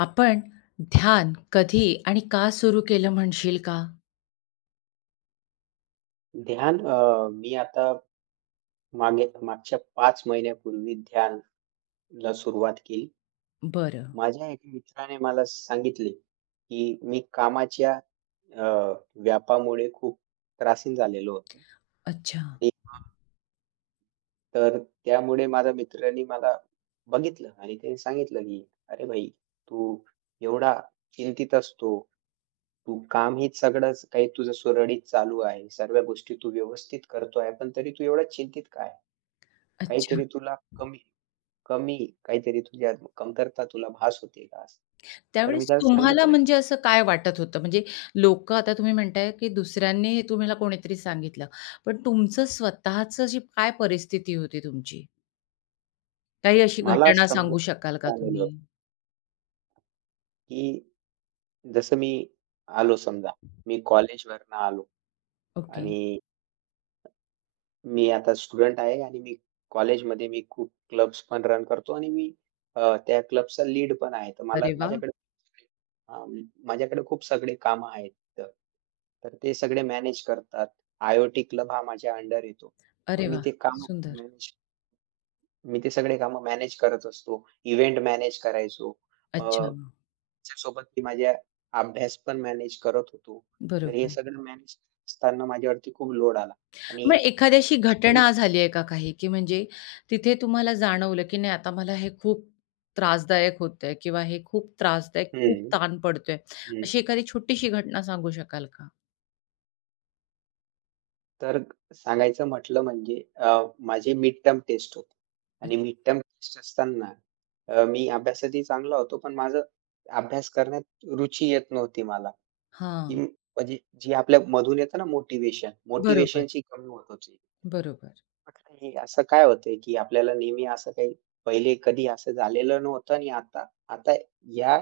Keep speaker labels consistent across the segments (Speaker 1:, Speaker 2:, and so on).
Speaker 1: आपण ध्यान कधी आणि का सुरू केलं म्हणशील का?
Speaker 2: ध्यान मी आता मागच्या 5 महिन्यापूर्वी ध्यानला सुरुवात केली.
Speaker 1: बरं.
Speaker 2: माझ्या एका मित्राने मला सांगितले, की मी कामाच्या अ, व्यापामुळे खूप त्रासीन झालेलो होतो
Speaker 1: अच्छा,
Speaker 2: आणि तर त्यामुळे माझ्या मित्राने मला बघितलं आणि त्याने सांगितलं, की "अरे भाई, तू एवढा चिंतित असतो. तू काम हे सगळंच काही तुझं सुरळीत चालू आहे. सर्व गोष्टी तू व्यवस्थित करतो आहे, पण तरी तू एवढा चिंतित का
Speaker 1: अच्छा.
Speaker 2: काहीतरी तुला कमी कमी काहीतरी तुझ्या कमतरता तुला भास होते का? असं. तर मी
Speaker 1: त्यावेळेस
Speaker 2: त्याला
Speaker 1: तुम्हाला
Speaker 2: सांगितलं, की
Speaker 1: म्हणजे असं काय वाटत होतं? म्हणजे लोकं आता तुम्ही म्हणताय, की दुसऱ्यांनी हे तुम्हाला कोणीतरी सांगितलं. पण तुमचं स्वतःचं जी काय परिस्थिती होती तुमची? काही अशी
Speaker 2: मला
Speaker 1: घटना सांगू शकाल का
Speaker 2: समजा आलेलं
Speaker 1: तुम्ही?
Speaker 2: होतं की जसं मी आलो समजा, मी कॉलेजवरनं आलो
Speaker 1: ओके.
Speaker 2: आणि मी आता स्टुडंट आहे आणि मी कॉलेजमध्ये मी खूप क्लब्स पण रन करतो आणि मी त्या क्लबचा लीड पण आहे. तर मला
Speaker 1: अरे वाह!
Speaker 2: माझ्याकडे अ, माझ्याकडे खूप सगळे कामं आहेत. तर तर ते सगळे मॅनेज करतात. आय-ओ-टी क्लब हा माझ्या अंडर येतो.
Speaker 1: अरे
Speaker 2: मग मी
Speaker 1: वाह!
Speaker 2: ते काम
Speaker 1: सुंदर.
Speaker 2: मॅनेज मी ते सगळे कामं मॅनेज करत असतो. इव्हेंट मॅनेज करायचो. अ,
Speaker 1: अच्छा.
Speaker 2: त्याच्यासोबत मी माझ्या अभ्यास पण मॅनेज करत होतो. तर हे
Speaker 1: बरोबर.
Speaker 2: सगळं मॅनेज असताना माझ्यावरती खूप लोड आला आणि
Speaker 1: मग एखाद्याशी घटना झाली आहे का काही, की म्हणजे तिथे तुम्हाला जाणवलं, की नाही आता मला हे खूप त्रासदायक होतंय किंवा हे खूप त्रासदायक, खूप
Speaker 2: हं,
Speaker 1: ताण पडतोय.
Speaker 2: हं.
Speaker 1: अशी एखादी छोटीशी घटना सांगू शकाल का?
Speaker 2: तर सांगायचं म्हटलं म्हणजे माझी मिडटर्म टेस्ट होती आणि
Speaker 1: अच्छा.
Speaker 2: मिडटर्म टेस्ट असताना मी अभ्यासातही चांगला होतो, पण माझं अभ्यास करण्यात रुची येत नव्हती मला, की
Speaker 1: हां.
Speaker 2: म्हणजे जी आपल्या मधून येतं ना मोटिवेशन,
Speaker 1: बरोबर,
Speaker 2: मोटिवेशनची कमी होत होती.
Speaker 1: बरोबर.
Speaker 2: म्हटलं हे असं काय होतंय, की आपल्याला नेहमी असं काही पहिले कधी असं झालेलं नव्हतं आणि आता आता या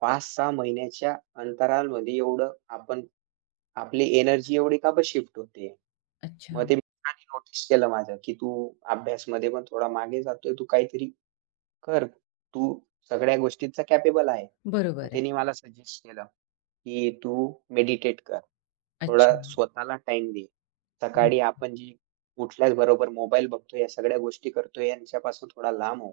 Speaker 2: 5-6 महिन्याच्या अंतराळमध्ये एवढं आपण आपली एनर्जी एवढी का बरं शिफ्ट होते?
Speaker 1: अच्छा.
Speaker 2: मग ते मित्रांनी नोटीस केलं माझं, की "तू अभ्यासमध्ये पण थोडा मागे जातोय. तू काहीतरी कर. तू सगळ्या गोष्टींचा कॅपेबल आहे."
Speaker 1: बरोबर
Speaker 2: मग
Speaker 1: आहे.
Speaker 2: त्यांनी मला सजेस्ट केलं, की "तू मेडिटेट कर. थोडा
Speaker 1: अच्छा.
Speaker 2: स्वतःला टाईम दे.
Speaker 1: हं.
Speaker 2: सकाळी आपण जी उठल्याबरोबर मोबाईल बघतोय, या सगळ्या गोष्टी करतोय, यांच्यापासून थोडा लांब हो."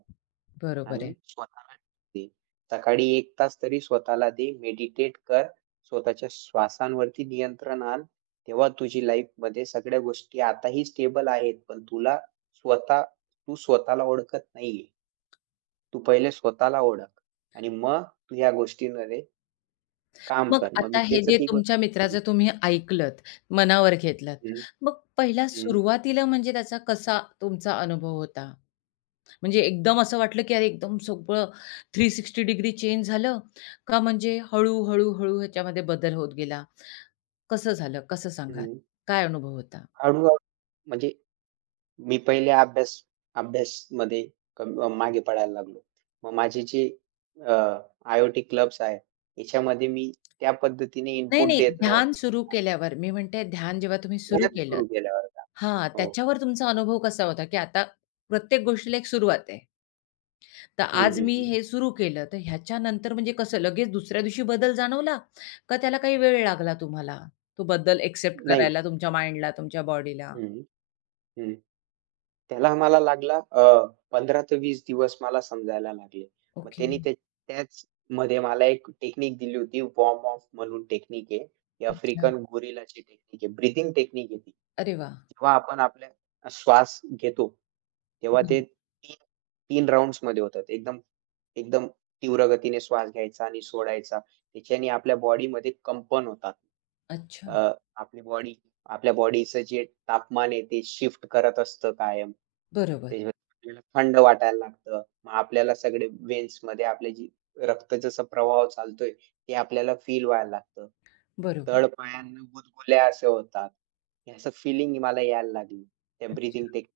Speaker 1: बरोबर
Speaker 2: आणि
Speaker 1: आहे.
Speaker 2: स्वतःला दे. सकाळी 1 तास तरी स्वतःला दे. मेडिटेट कर. स्वतःच्या श्वासांवरती नियंत्रण आण. तेव्हा तुझी लाईफमध्ये सगळ्या गोष्टी आताही स्टेबल आहेत. पण तुला स्वतः तू स्वतःला ओळखत नाहीये. तू पहिले स्वतःला ओळख आणि मग तू ह्या गोष्टींमध्ये काम
Speaker 1: मग
Speaker 2: कर. मग
Speaker 1: आता
Speaker 2: मी
Speaker 1: हे
Speaker 2: त्याचं
Speaker 1: जे
Speaker 2: ती गोष्ट
Speaker 1: तुमच्या
Speaker 2: हं,
Speaker 1: मित्राचं तुम्ही ऐकलत, मनावर घेतलत.
Speaker 2: हं,
Speaker 1: मग पहिला
Speaker 2: हं,
Speaker 1: सुरुवातीला म्हणजे त्याचा कसा तुमचा अनुभव होता? म्हणजे एकदम असं वाटलं, की अरे एकदम सगळं 360 डिग्री चेंज झालं का म्हणजे हळूहळू हळू, हळू, हळू ह्याच्यामध्ये बदल होत गेला? कसं झालं? कसं सांगाल?
Speaker 2: हं.
Speaker 1: काय अनुभव होता?
Speaker 2: हळू म्हणजे मी पहिले अभ्यासमध्ये कम मागे पडायला लागलो. मग माझे जे अ, आय-ओ-टी क्लब्स आहेत, याच्यामध्ये मी त्या पद्धतीने
Speaker 1: नाही,
Speaker 2: इनपुट
Speaker 1: नाही.
Speaker 2: देत
Speaker 1: ध्यान
Speaker 2: नव्हतो.
Speaker 1: सुरू केल्यावर मी म्हणते ध्यान जेव्हा तुम्ही सुरू
Speaker 2: ह्याच
Speaker 1: केलं
Speaker 2: सुरू केल्या बरं का.
Speaker 1: हा
Speaker 2: हो.
Speaker 1: त्याच्यावर तुमचा अनुभव कसा होता? की आता प्रत्येक गोष्टीला एक सुरुवात आहे. तर
Speaker 2: हं,
Speaker 1: आज
Speaker 2: हं,
Speaker 1: मी
Speaker 2: हं.
Speaker 1: हे सुरू केलं, तर ह्याच्यानंतर म्हणजे कसं लगेच दुसऱ्या दिवशी बदल जाणवला? का त्याला काही वेळ लागला तुम्हाला? तो बदल एक्सेप्ट
Speaker 2: नाही.
Speaker 1: करायला तुमच्या माइंडला, तुमच्या बॉडीला?
Speaker 2: हं, हं. त्याला आम्हाला लागला 15 ते 20 दिवस मला समजायला लागले. मग
Speaker 1: ओके.
Speaker 2: त्यांनी त्या त्याचमध्ये मला एक टेक्निक दिली होती वॉर्म ऑफ म्हणून टेक्निक आहे. ही
Speaker 1: अच्छा.
Speaker 2: आफ्रिकन गोरिलाची टेक्निक आहे. ब्रीथिंग टेक्निक आहे ती.
Speaker 1: अरे वाह!
Speaker 2: जेव्हा आपण आपल्या श्वास घेतो, तेव्हा ते
Speaker 1: बरं.
Speaker 2: 3 राउंड्समध्ये होतात. एकदम एकदम तीव्र गतीने श्वास घ्यायचा आणि सोडायचा. त्याच्याने आपल्या बॉडीमध्ये कंपन होतात.
Speaker 1: अच्छा.
Speaker 2: अ, आपली बॉडी आपल्या बॉडीचं जे तापमान आहे ते शिफ्ट करत असतं कायम.
Speaker 1: बरोबर,
Speaker 2: त्याच्यात आपल्याला थंड वाटायला लागतं. मग आपल्याला सगळे व्हेन्समध्ये आपले जी रक्त जसा प्रवाह चालतोय ते आपल्याला फील व्हायला लागतं.
Speaker 1: बरोबर.
Speaker 2: तळपायांना गुदगुल्या असे होतात. हे असं फीलिंग मला यायला लागली. त्या
Speaker 1: अच्छा.
Speaker 2: Breathing technique.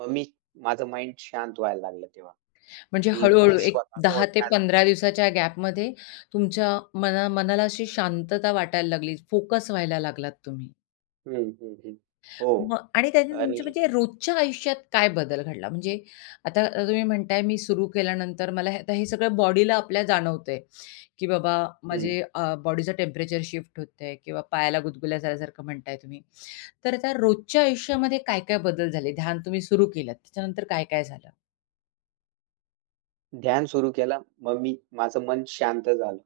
Speaker 2: मग मी माझं माइंड शांत व्हायला लागलं तेव्हा,
Speaker 1: म्हणजे
Speaker 2: की मी
Speaker 1: हळू-हळू एक
Speaker 2: स्वतःला
Speaker 1: 10 ते
Speaker 2: ओळखायला
Speaker 1: 15 दिवसाच्या गॅपमध्ये तुमच्या मना मनाला अशी शांतता वाटायला लागली, फोकस व्हायला लागलात तुम्ही.
Speaker 2: हं, हं, हं. हो
Speaker 1: मग आणि त्यातून
Speaker 2: आणि
Speaker 1: तुमच्या म्हणजे रोजच्या आयुष्यात काय बदल घडला? म्हणजे आता तुम्ही म्हणताय मी सुरू केल्यानंतर मला हे आता हे सगळं बॉडीला आपल्या जाणवतंय. की बाबा
Speaker 2: हं.
Speaker 1: बॉडीचं टेम्परेचर शिफ्ट होतंय किंवा पायाला गुदगुल्या झाल्यासारखं म्हणताय तुम्ही. तर त्या रोजच्या आयुष्यामध्ये काय-काय बदल झाले? ध्यान तुम्ही सुरू केलं, त्याच्यानंतर काय-काय झालं?
Speaker 2: ध्यान सुरू केलं. मग मी माझं मन शांत झालं.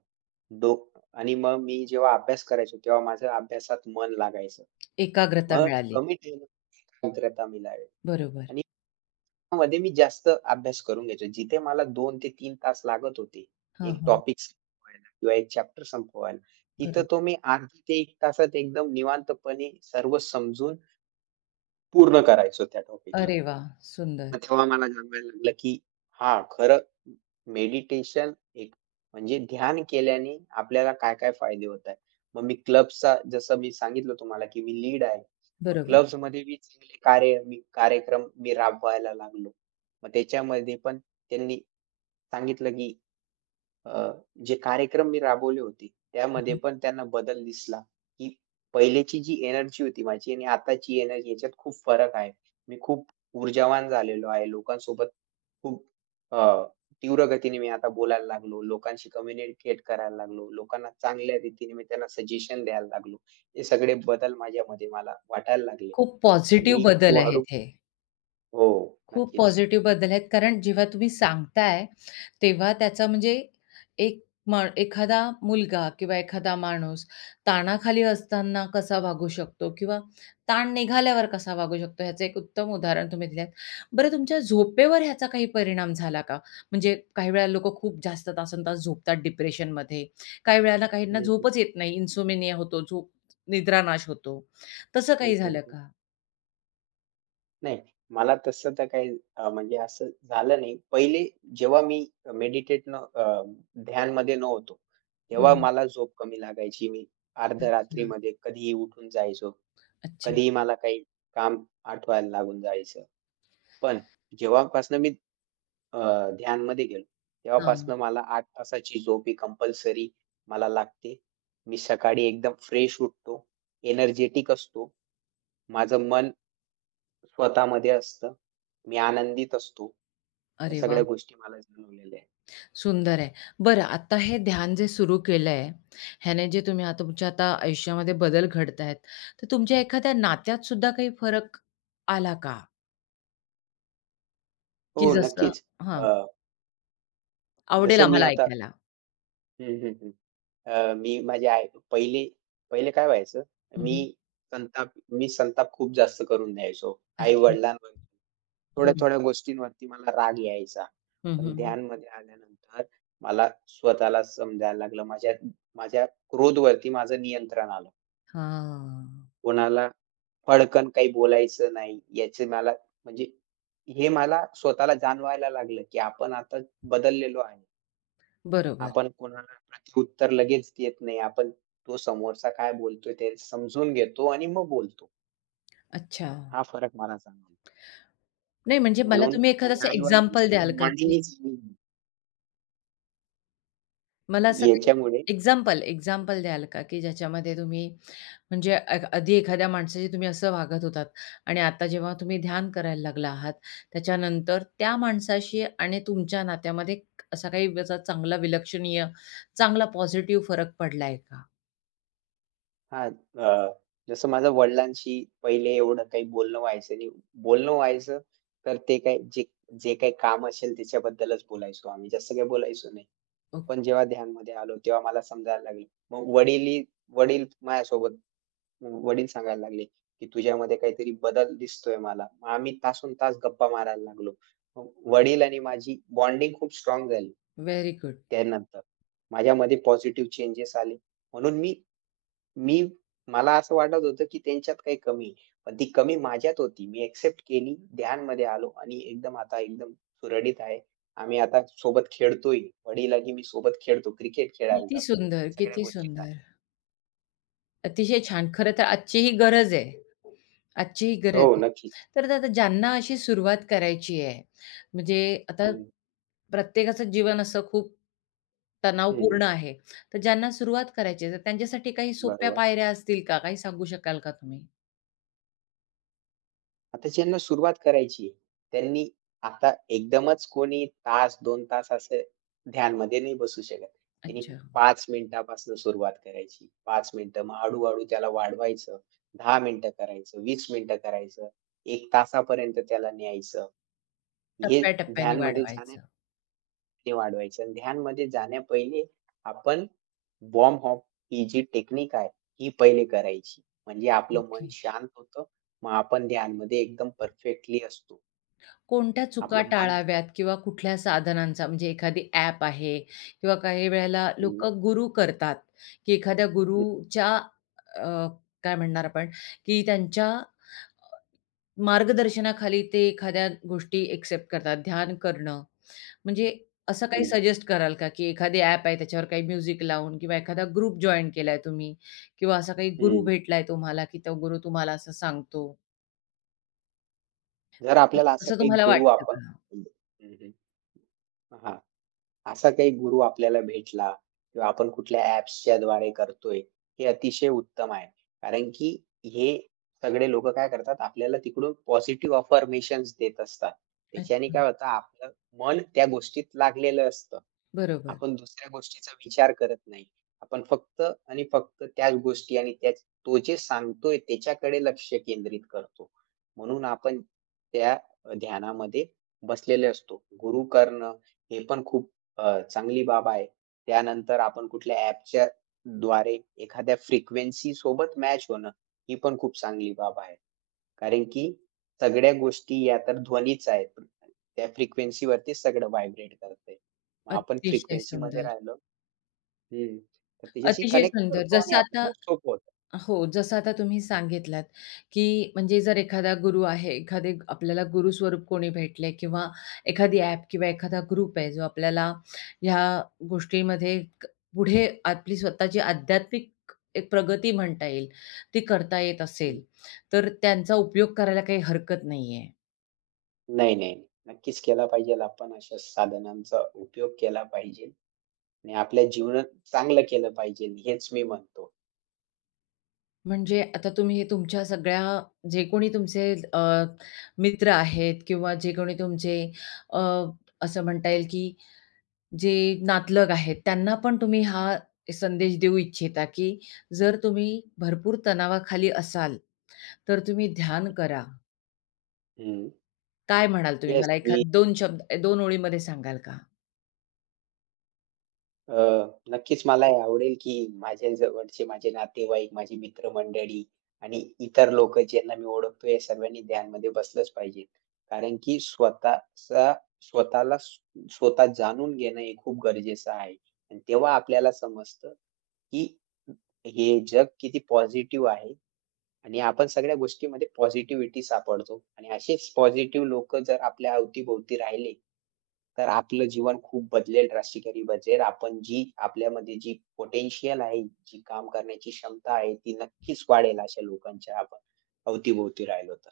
Speaker 2: डोक आणि मग मी जेव्हा अभ्यास करायचो, तेव्हा माझं अभ्यासात मन लागायचं.
Speaker 1: एकाग्रता
Speaker 2: मग
Speaker 1: मिळाली.
Speaker 2: कमी ठेवून एकाग्रता मिळावी
Speaker 1: बरोबर.
Speaker 2: आणि मध्ये मी जास्त अभ्यास करून घ्यायचो. जिथे मला 2 ते तीन तास लागत होते,
Speaker 1: हां,
Speaker 2: एक
Speaker 1: हां.
Speaker 2: टॉपिक संपवायला किंवा एक चॅप्टर संपवायला, तिथं
Speaker 1: बरोबर.
Speaker 2: तो मी अर्धा ते 1 तासात एकदम निवांतपणे सर्व समजून पूर्ण करायचो त्या टॉपिकला.
Speaker 1: अरे वाह! सुंदर.
Speaker 2: मग तेव्हा मला जाणवायला लागलं, की हां, खरं मेडिटेशन एक म्हणजे ध्यान केल्याने आपल्याला काय-काय फायदे होत आहेत. मग मी क्लब्सचा जसं मी सांगितलं तुम्हाला, की मी लीड आहे. मग
Speaker 1: बरोबर.
Speaker 2: क्लब्समध्ये मी चांगले कार्य मी कार्यक्रम मी राबवायला लागलो. मग त्याच्यामध्ये पण त्यांनी सांगितलं, की अ, जे कार्यक्रम मी राबवले होते,
Speaker 1: हं,
Speaker 2: त्यामध्ये
Speaker 1: हं.
Speaker 2: पण त्यांना बदल दिसला, की पहिल्याची जी एनर्जी होती माझी आणि आताची एनर्जी याच्यात खूप फरक आहे. मी खूप ऊर्जावान झालेलो आहे. लोकांसोबत खूप अ, तीव्र गतीने मी आता बोलायला लागलो. लोकांशी कम्युनिकेट करायला लागलो. लोकांना चांगल्या रीतीने मी त्यांना सजेशन द्यायला लागलो. हे सगळे बदल माझ्यामध्ये मला वाटायला लागले
Speaker 1: खूप
Speaker 2: आणि
Speaker 1: पॉझिटिव्ह
Speaker 2: मी
Speaker 1: बदल आहेत
Speaker 2: हळू
Speaker 1: हे.
Speaker 2: हो,
Speaker 1: खूप
Speaker 2: नक्कीच.
Speaker 1: पॉझिटिव्ह बदल आहेत. कारण जेव्हा तुम्ही सांगताय, तेव्हा त्याचा म्हणजे एक एखादा मुलगा किंवा एखादा माणूस ताणाखाली असताना कसा वागू शकतो किंवा ताण निघाल्यावर कसा वागू शकतो, ह्याचं एक उत्तम उदाहरण तुम्ही दिलंत. बरं तुमच्या झोपेवर ह्याचा काही परिणाम झाला का? म्हणजे काही वेळेला लोकं खूप जास्त तासंतास झोपतात डिप्रेशनमध्ये. काही वेळेला काहींना
Speaker 2: हं, हं.
Speaker 1: झोपच येत नाही, इन्सोमेनिया होतो, झोप निद्रानाश होतो. तसं
Speaker 2: हं,
Speaker 1: काही
Speaker 2: हं.
Speaker 1: झालं का?
Speaker 2: नाही, मला तसं तर काही म्हणजे असं झालं नाही. पहिले जेव्हा मी मेडिटेट न अ, ध्यानमध्ये नव्हतो, तेव्हा
Speaker 1: हं.
Speaker 2: मला झोप कमी लागायची. मी अर्ध्या
Speaker 1: अच्छा.
Speaker 2: रात्रीमध्ये कधीही उठून जायचो.
Speaker 1: अच्छा.
Speaker 2: कधीही मला काही काम आठवायला लागून जायचं. पण जेव्हापासनं मी अ, ध्यानमध्ये गेलो,
Speaker 1: हां.
Speaker 2: तेव्हापासनं मला 8 तासाची झोप ही कंपल्सरी मला लागते. मी सकाळी एकदम फ्रेश उठतो, एनर्जेटिक असतो. माझं मन स्वतःमध्ये असतं. मी आनंदित असतो. ह्या
Speaker 1: अरे वाह!
Speaker 2: सगळ्या गोष्टी मला जाणवलेल्या आहेत.
Speaker 1: सुंदर आहे. बरं आता हे ध्यान जे सुरू केलंय, ह्याने जे तुम्ही आता तुमच्या आता आयुष्यामध्ये बदल घडतायत, तर तुमच्या एखाद्या नात्यात सुद्धा काही फरक आला का? की
Speaker 2: हो,
Speaker 1: जसं
Speaker 2: नक्कीच.
Speaker 1: हां,
Speaker 2: अ,
Speaker 1: आवडेल
Speaker 2: जसं मी
Speaker 1: आम्हाला
Speaker 2: आता
Speaker 1: ऐकायला.
Speaker 2: हं, हं, हं. मी माझ्या आई पहिले पहिले काय व्हायचं, मी
Speaker 1: हं,
Speaker 2: संताप मी संताप खूप जास्त करून द्यायचो.
Speaker 1: अच्छा.
Speaker 2: आई-वडिलांवर
Speaker 1: बरोबर.
Speaker 2: थोड्या-थोड्या गोष्टींवरती मला राग यायचा.
Speaker 1: हं,
Speaker 2: पण
Speaker 1: हं.
Speaker 2: ध्यानमध्ये आल्यानंतर मला स्वतःला समजायला लागलं. माझ्या माझ्या क्रोधवरती माझं नियंत्रण आलं.
Speaker 1: हां.
Speaker 2: कोणाला फडकन काही बोलायचं नाही, याचे मला म्हणजे हे मला स्वतःला जाणवायला लागलं, की आपण आता बदललेलो आहे.
Speaker 1: बरोबर.
Speaker 2: आपण कोणाला प्रत्युत्तर लगेच देत नाही. आपण तो समोरचा काय बोलतोय ते समजून घेतो आणि मग बोलतो.
Speaker 1: अच्छा.
Speaker 2: हा फरक मला जाणवला.
Speaker 1: नाही म्हणजे मला
Speaker 2: म्हणून
Speaker 1: तुम्ही एखादं
Speaker 2: माझ्या
Speaker 1: असं एक्झाम्पल द्याल
Speaker 2: आई-वडिलांसोबत
Speaker 1: का? की
Speaker 2: बॉन्डिंगही चांगली
Speaker 1: मला असं
Speaker 2: झाली.
Speaker 1: काही
Speaker 2: याच्यामुळे
Speaker 1: एक्झाम्पल द्याल का? की ज्याच्यामध्ये तुम्ही म्हणजे आधी एखाद्या माणसाशी तुम्ही असं वागत होतात आणि आता जेव्हा तुम्ही ध्यान करायला लागला आहात, त्याच्यानंतर त्या माणसाशी आणि तुमच्या नात्यामध्ये असा काही असा चांगला विलक्षणीय, चांगला पॉझिटिव्ह फरक पडलाय का?
Speaker 2: हां, अ, जसं माझ्या वडिलांशी पहिले एवढं काही बोलणं व्हायचं नाही. बोलणं व्हायचं तर ते काय जे जे काही काम असेल त्याच्याबद्दलच बोलायचो आम्ही. जास्त काही बोलायचो नाही.
Speaker 1: ओके.
Speaker 2: पण जेव्हा ध्यानमध्ये आलो, तेव्हा मला समजायला लागलं. मग वडीलही वडील माझ्यासोबत वडील सांगायला लागले, की "तुझ्यामध्ये काहीतरी बदल दिसतोय मला." मग आम्ही तासनतास गप्पा मारायला लागलो. मग वडील आणि माझी बॉन्डिंग खूप स्ट्रॉंग झाली
Speaker 1: व्हेरी गुड.
Speaker 2: त्यानंतर. माझ्यामध्ये पॉझिटिव्ह चेंजेस आले. म्हणून मी मी मला असं वाटत होतं, की त्यांच्यात काही कमी आहे. पण ती कमी माझ्यात होती. मी एक्सेप्ट केली, ध्यानमध्ये आलो आणि एकदम सुरळीत आहे. आम्ही आता सोबत खेळतोय. वडिलांनी मी सोबत खेळतो. क्रिकेट खेळायला
Speaker 1: किती
Speaker 2: जातो.
Speaker 1: सुंदर,
Speaker 2: या सगळ्या
Speaker 1: किती
Speaker 2: गोष्टी आहेत.
Speaker 1: सुंदर. अतिशय छान. खरं तर आजची ही गरज आहे. आजची ही गरज
Speaker 2: हो,
Speaker 1: आहे.
Speaker 2: नक्कीच.
Speaker 1: तर आता ज्यांना अशी सुरुवात करायची आहे, म्हणजे आता
Speaker 2: हं,
Speaker 1: प्रत्येकाचं जीवन असं खूप
Speaker 2: हं.
Speaker 1: तणावपूर्ण आहे. तर ज्यांना सुरुवात करायची आहे, तर त्यांच्यासाठी काही सोप्या
Speaker 2: बरोबर.
Speaker 1: पायऱ्या असतील का? काही सांगू शकाल का तुम्ही?
Speaker 2: आता ज्यांना सुरुवात करायची आहे, त्यांनी आता एकदमच कोणी तास, 2 तास असं ध्यानमध्ये नाही बसू शकत. त्यांनी
Speaker 1: अच्छा.
Speaker 2: 5 मिनिटापासून सुरुवात करायची. 5 मिनिटं मग हळू-हळू त्याला वाढवायचं. 10 मिनिटं करायचं, 20 मिनिटं करायचं, 1 तासापर्यंत त्याला न्यायचं. हे
Speaker 1: टप्प्या
Speaker 2: ध्यानमध्ये जाण्याने
Speaker 1: वाढवायचं.
Speaker 2: वाढवायचं आणि ध्यानमध्ये जाण्यापहिले आपण वॉर्म अप ही जी टेक्निक आहे, ही पहिले करायची. म्हणजे आपलं
Speaker 1: ओके.
Speaker 2: मन शांत होतं. मग आपण ध्यानमध्ये एकदम परफेक्टली असतो.
Speaker 1: कोणत्या चुका
Speaker 2: आपलं मन
Speaker 1: टाळाव्यात किंवा कुठल्या साधनांचा म्हणजे एखादी ॲप आहे किंवा काही वेळेला
Speaker 2: हं,
Speaker 1: लोकं गुरू करतात, की एखाद्या
Speaker 2: हं,
Speaker 1: गुरूच्या अ, काय म्हणणार आपण, की त्यांच्या मार्गदर्शनाखाली ते एखाद्या गोष्टी एक्सेप्ट करतात, ध्यान करणं. म्हणजे असं काही
Speaker 2: हं,
Speaker 1: सजेस्ट कराल का, की एखादी ॲप आहे त्याच्यावर काही म्युझिक लावून किंवा एखादा ग्रुप जॉइन केलाय तुम्ही किंवा असा काही गुरू
Speaker 2: हं.
Speaker 1: भेटलाय तुम्हाला, की तो गुरू तुम्हाला असं सांगतो.
Speaker 2: जर आपल्याला असा
Speaker 1: असं
Speaker 2: काही
Speaker 1: तुम्हाला
Speaker 2: गुरु
Speaker 1: वाटतं
Speaker 2: आपण
Speaker 1: का?
Speaker 2: हं, हं. हां. असा काही गुरु आपल्याला भेटला किंवा आपण कुठल्या ॲप्सच्या द्वारे करतोय, हे अतिशय उत्तम आहे. कारण की हे सगळे लोकं काय करतात, आपल्याला तिकडून पॉझिटिव्ह अफर्मेशन्स देत असतात. त्याच्याने
Speaker 1: अच्छा.
Speaker 2: काय होतं, आपलं मन त्या गोष्टीत लागलेलं असतं.
Speaker 1: बरोबर.
Speaker 2: आपण दुसऱ्या गोष्टीचा विचार करत नाही. आपण फक्त आणि फक्त त्याच गोष्टी आणि त्याच तो जे सांगतोय त्याच्याकडे लक्ष केंद्रित करतो. म्हणून आपण त्या ध्यानामध्ये बसलेले असतो. गुरु करणं हे पण खूप चांगली बाब आहे. त्यानंतर आपण कुठल्या ॲपच्या द्वारे एखाद्या फ्रिक्वेन्सी सोबत मॅच होणं, ही पण खूप चांगली बाब आहे. कारण की सगळ्या गोष्टी या तर ध्वनीच आहेत. त्या फ्रिक्वेन्सीवरती सगळं व्हायब्रेट करतंय. मग आपण
Speaker 1: अतिशय
Speaker 2: फ्रिक्वेन्सीमध्ये
Speaker 1: सुंदर,
Speaker 2: राहिलो हं. तर त्याच्याशी
Speaker 1: अतिशय
Speaker 2: कनेक्ट
Speaker 1: सुंदर.
Speaker 2: करतो आणि
Speaker 1: जसं आता
Speaker 2: आपल्याला सोपं होतं.
Speaker 1: हो, जसं आता तुम्ही सांगितलात, की म्हणजे जर एखादा गुरु आहे, एखादे आपल्याला गुरुस्वरूप कोणी भेटले किंवा एखादी ॲप किंवा एखादा ग्रुप आहे, जो आपल्याला ह्या गोष्टीमध्ये पुढे आपली स्वतःची आध्यात्मिक एक प्रगती म्हणता येईल, ती करता येत
Speaker 2: हं.
Speaker 1: असेल, तर त्यांचा उपयोग करायला काही हरकत नाहीये.
Speaker 2: नाही, नाही. नक्कीच केला पाहिजेल. आपण अशा साधनांचा उपयोग केला पाहिजे आणि आपल्या जीवनात चांगलं केलं पाहिजे हेच मी म्हणतो.
Speaker 1: म्हणजे आता तुम्ही तुमच्या सगळ्या जे कोणी तुमचे मित्र आहेत किंवा जे कोणी तुमचे अ, असं म्हणता येईल की जे नातलग आहेत त्यांना पण तुम्ही हा संदेश देऊ इच्छिता की जर तुम्ही भरपूर तणावाखाली असाल तर तुम्ही ध्यान करा.
Speaker 2: हं.
Speaker 1: काय म्हणाल तुम्ही
Speaker 2: येस,
Speaker 1: मला एखाद 2 शब्द 2 ओळीमध्ये सांगाल का?
Speaker 2: अ, नक्कीच मला हे आवडेल, की माझ्या जवळचे माझे नातेवाईक, माझी मित्रमंडळी आणि इतर लोकं ज्यांना मी ओळखतोय, या सर्वांनी ध्यानमध्ये बसलंच पाहिजे. कारण की स्वतःचा स्वतःला स्व स्वतः जाणून घेणं हे खूप गरजेचं आहे. आणि तेव्हा आपल्याला समजतं, की हे जग किती पॉझिटिव्ह आहे आणि आपण सगळ्या गोष्टीमध्ये पॉझिटिव्हिटी सापडतो आणि असेच पॉझिटिव्ह लोक जर आपल्या अवतीभोवती राहिले, तर आपलं जीवन खूप बदलेल, ड्रास्टिकली बदलेल. आपण जी आपल्यामध्ये जी पोटेन्शियल आहे, जी काम करण्याची क्षमता आहे, ती नक्कीच वाढेल अशा लोकांच्या आपण अवतीभोवती राहिलो तर.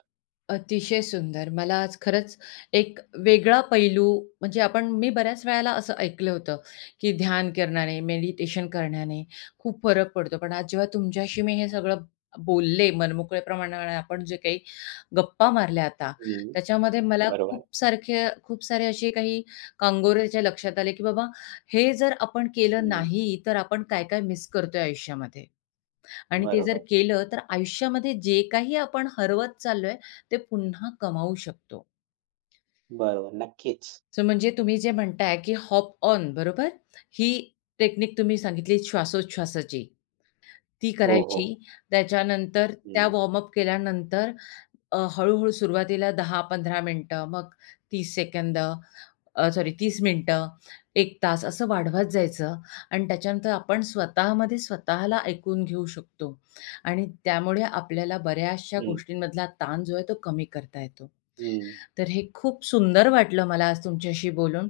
Speaker 1: अतिशय सुंदर. मला आज खरंच एक वेगळा पैलू म्हणजे आपण मी बऱ्याच वेळेला असं ऐकलं होतं, की ध्यान करण्याने, मेडिटेशन करण्याने खूप फरक पडतो. पण आज जेव्हा तुमच्याशी मी हे सगळं बोलले, मनमोकळ्या प्रमाणाने आपण जे काही गप्पा मारल्या आता,
Speaker 2: हं,
Speaker 1: त्याच्यामध्ये मला
Speaker 2: बरोबर.
Speaker 1: खूप सारखे खूप सारे असे काही कांगोरे लक्षात आले, की बाबा हे जर आपण केलं
Speaker 2: हं,
Speaker 1: नाही, तर आपण काय-काय मिस करतोय आयुष्यामध्ये. आणि ते जर
Speaker 2: बरोबर.
Speaker 1: केलं, तर आयुष्यामध्ये जे काही आपण हरवत चाललोय, ते पुन्हा कमावू शकतो.
Speaker 2: बरोबर. नक्कीच.
Speaker 1: सो म्हणजे तुम्ही जे म्हणताय, की हॉप ऑन बरोबर? ही टेक्निक तुम्ही सांगितली श्वासोच्छवासाची, ती
Speaker 2: हो, हो.
Speaker 1: करायची. त्याच्यानंतर त्या
Speaker 2: हं,
Speaker 1: वॉर्मअप केल्यानंतर हळू सुरुवातीला 10-15 मिनिटं, मग 30 सेकंद, सॉरी 30 मिनिटं, 1 तास असं वाढवत जायचं आणि त्याच्यानंतर आपण स्वतःमध्ये स्वतःला ऐकून घेऊ शकतो आणि त्यामुळे आपल्याला बऱ्याचशा
Speaker 2: हं,
Speaker 1: गोष्टींमधला ताण जो आहे तो कमी करता येतो.
Speaker 2: हं.
Speaker 1: तर हे खूप सुंदर वाटलं मला आज तुमच्याशी बोलून.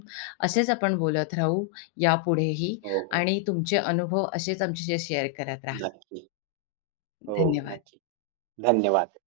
Speaker 1: असेच आपण बोलत राहू यापुढेही
Speaker 2: हो, हो.
Speaker 1: आणि तुमचे अनुभव असेच आमच्याशी शेअर करत राहा.
Speaker 2: नक्की. हो,
Speaker 1: धन्यवाद.
Speaker 2: नक्की. धन्यवाद.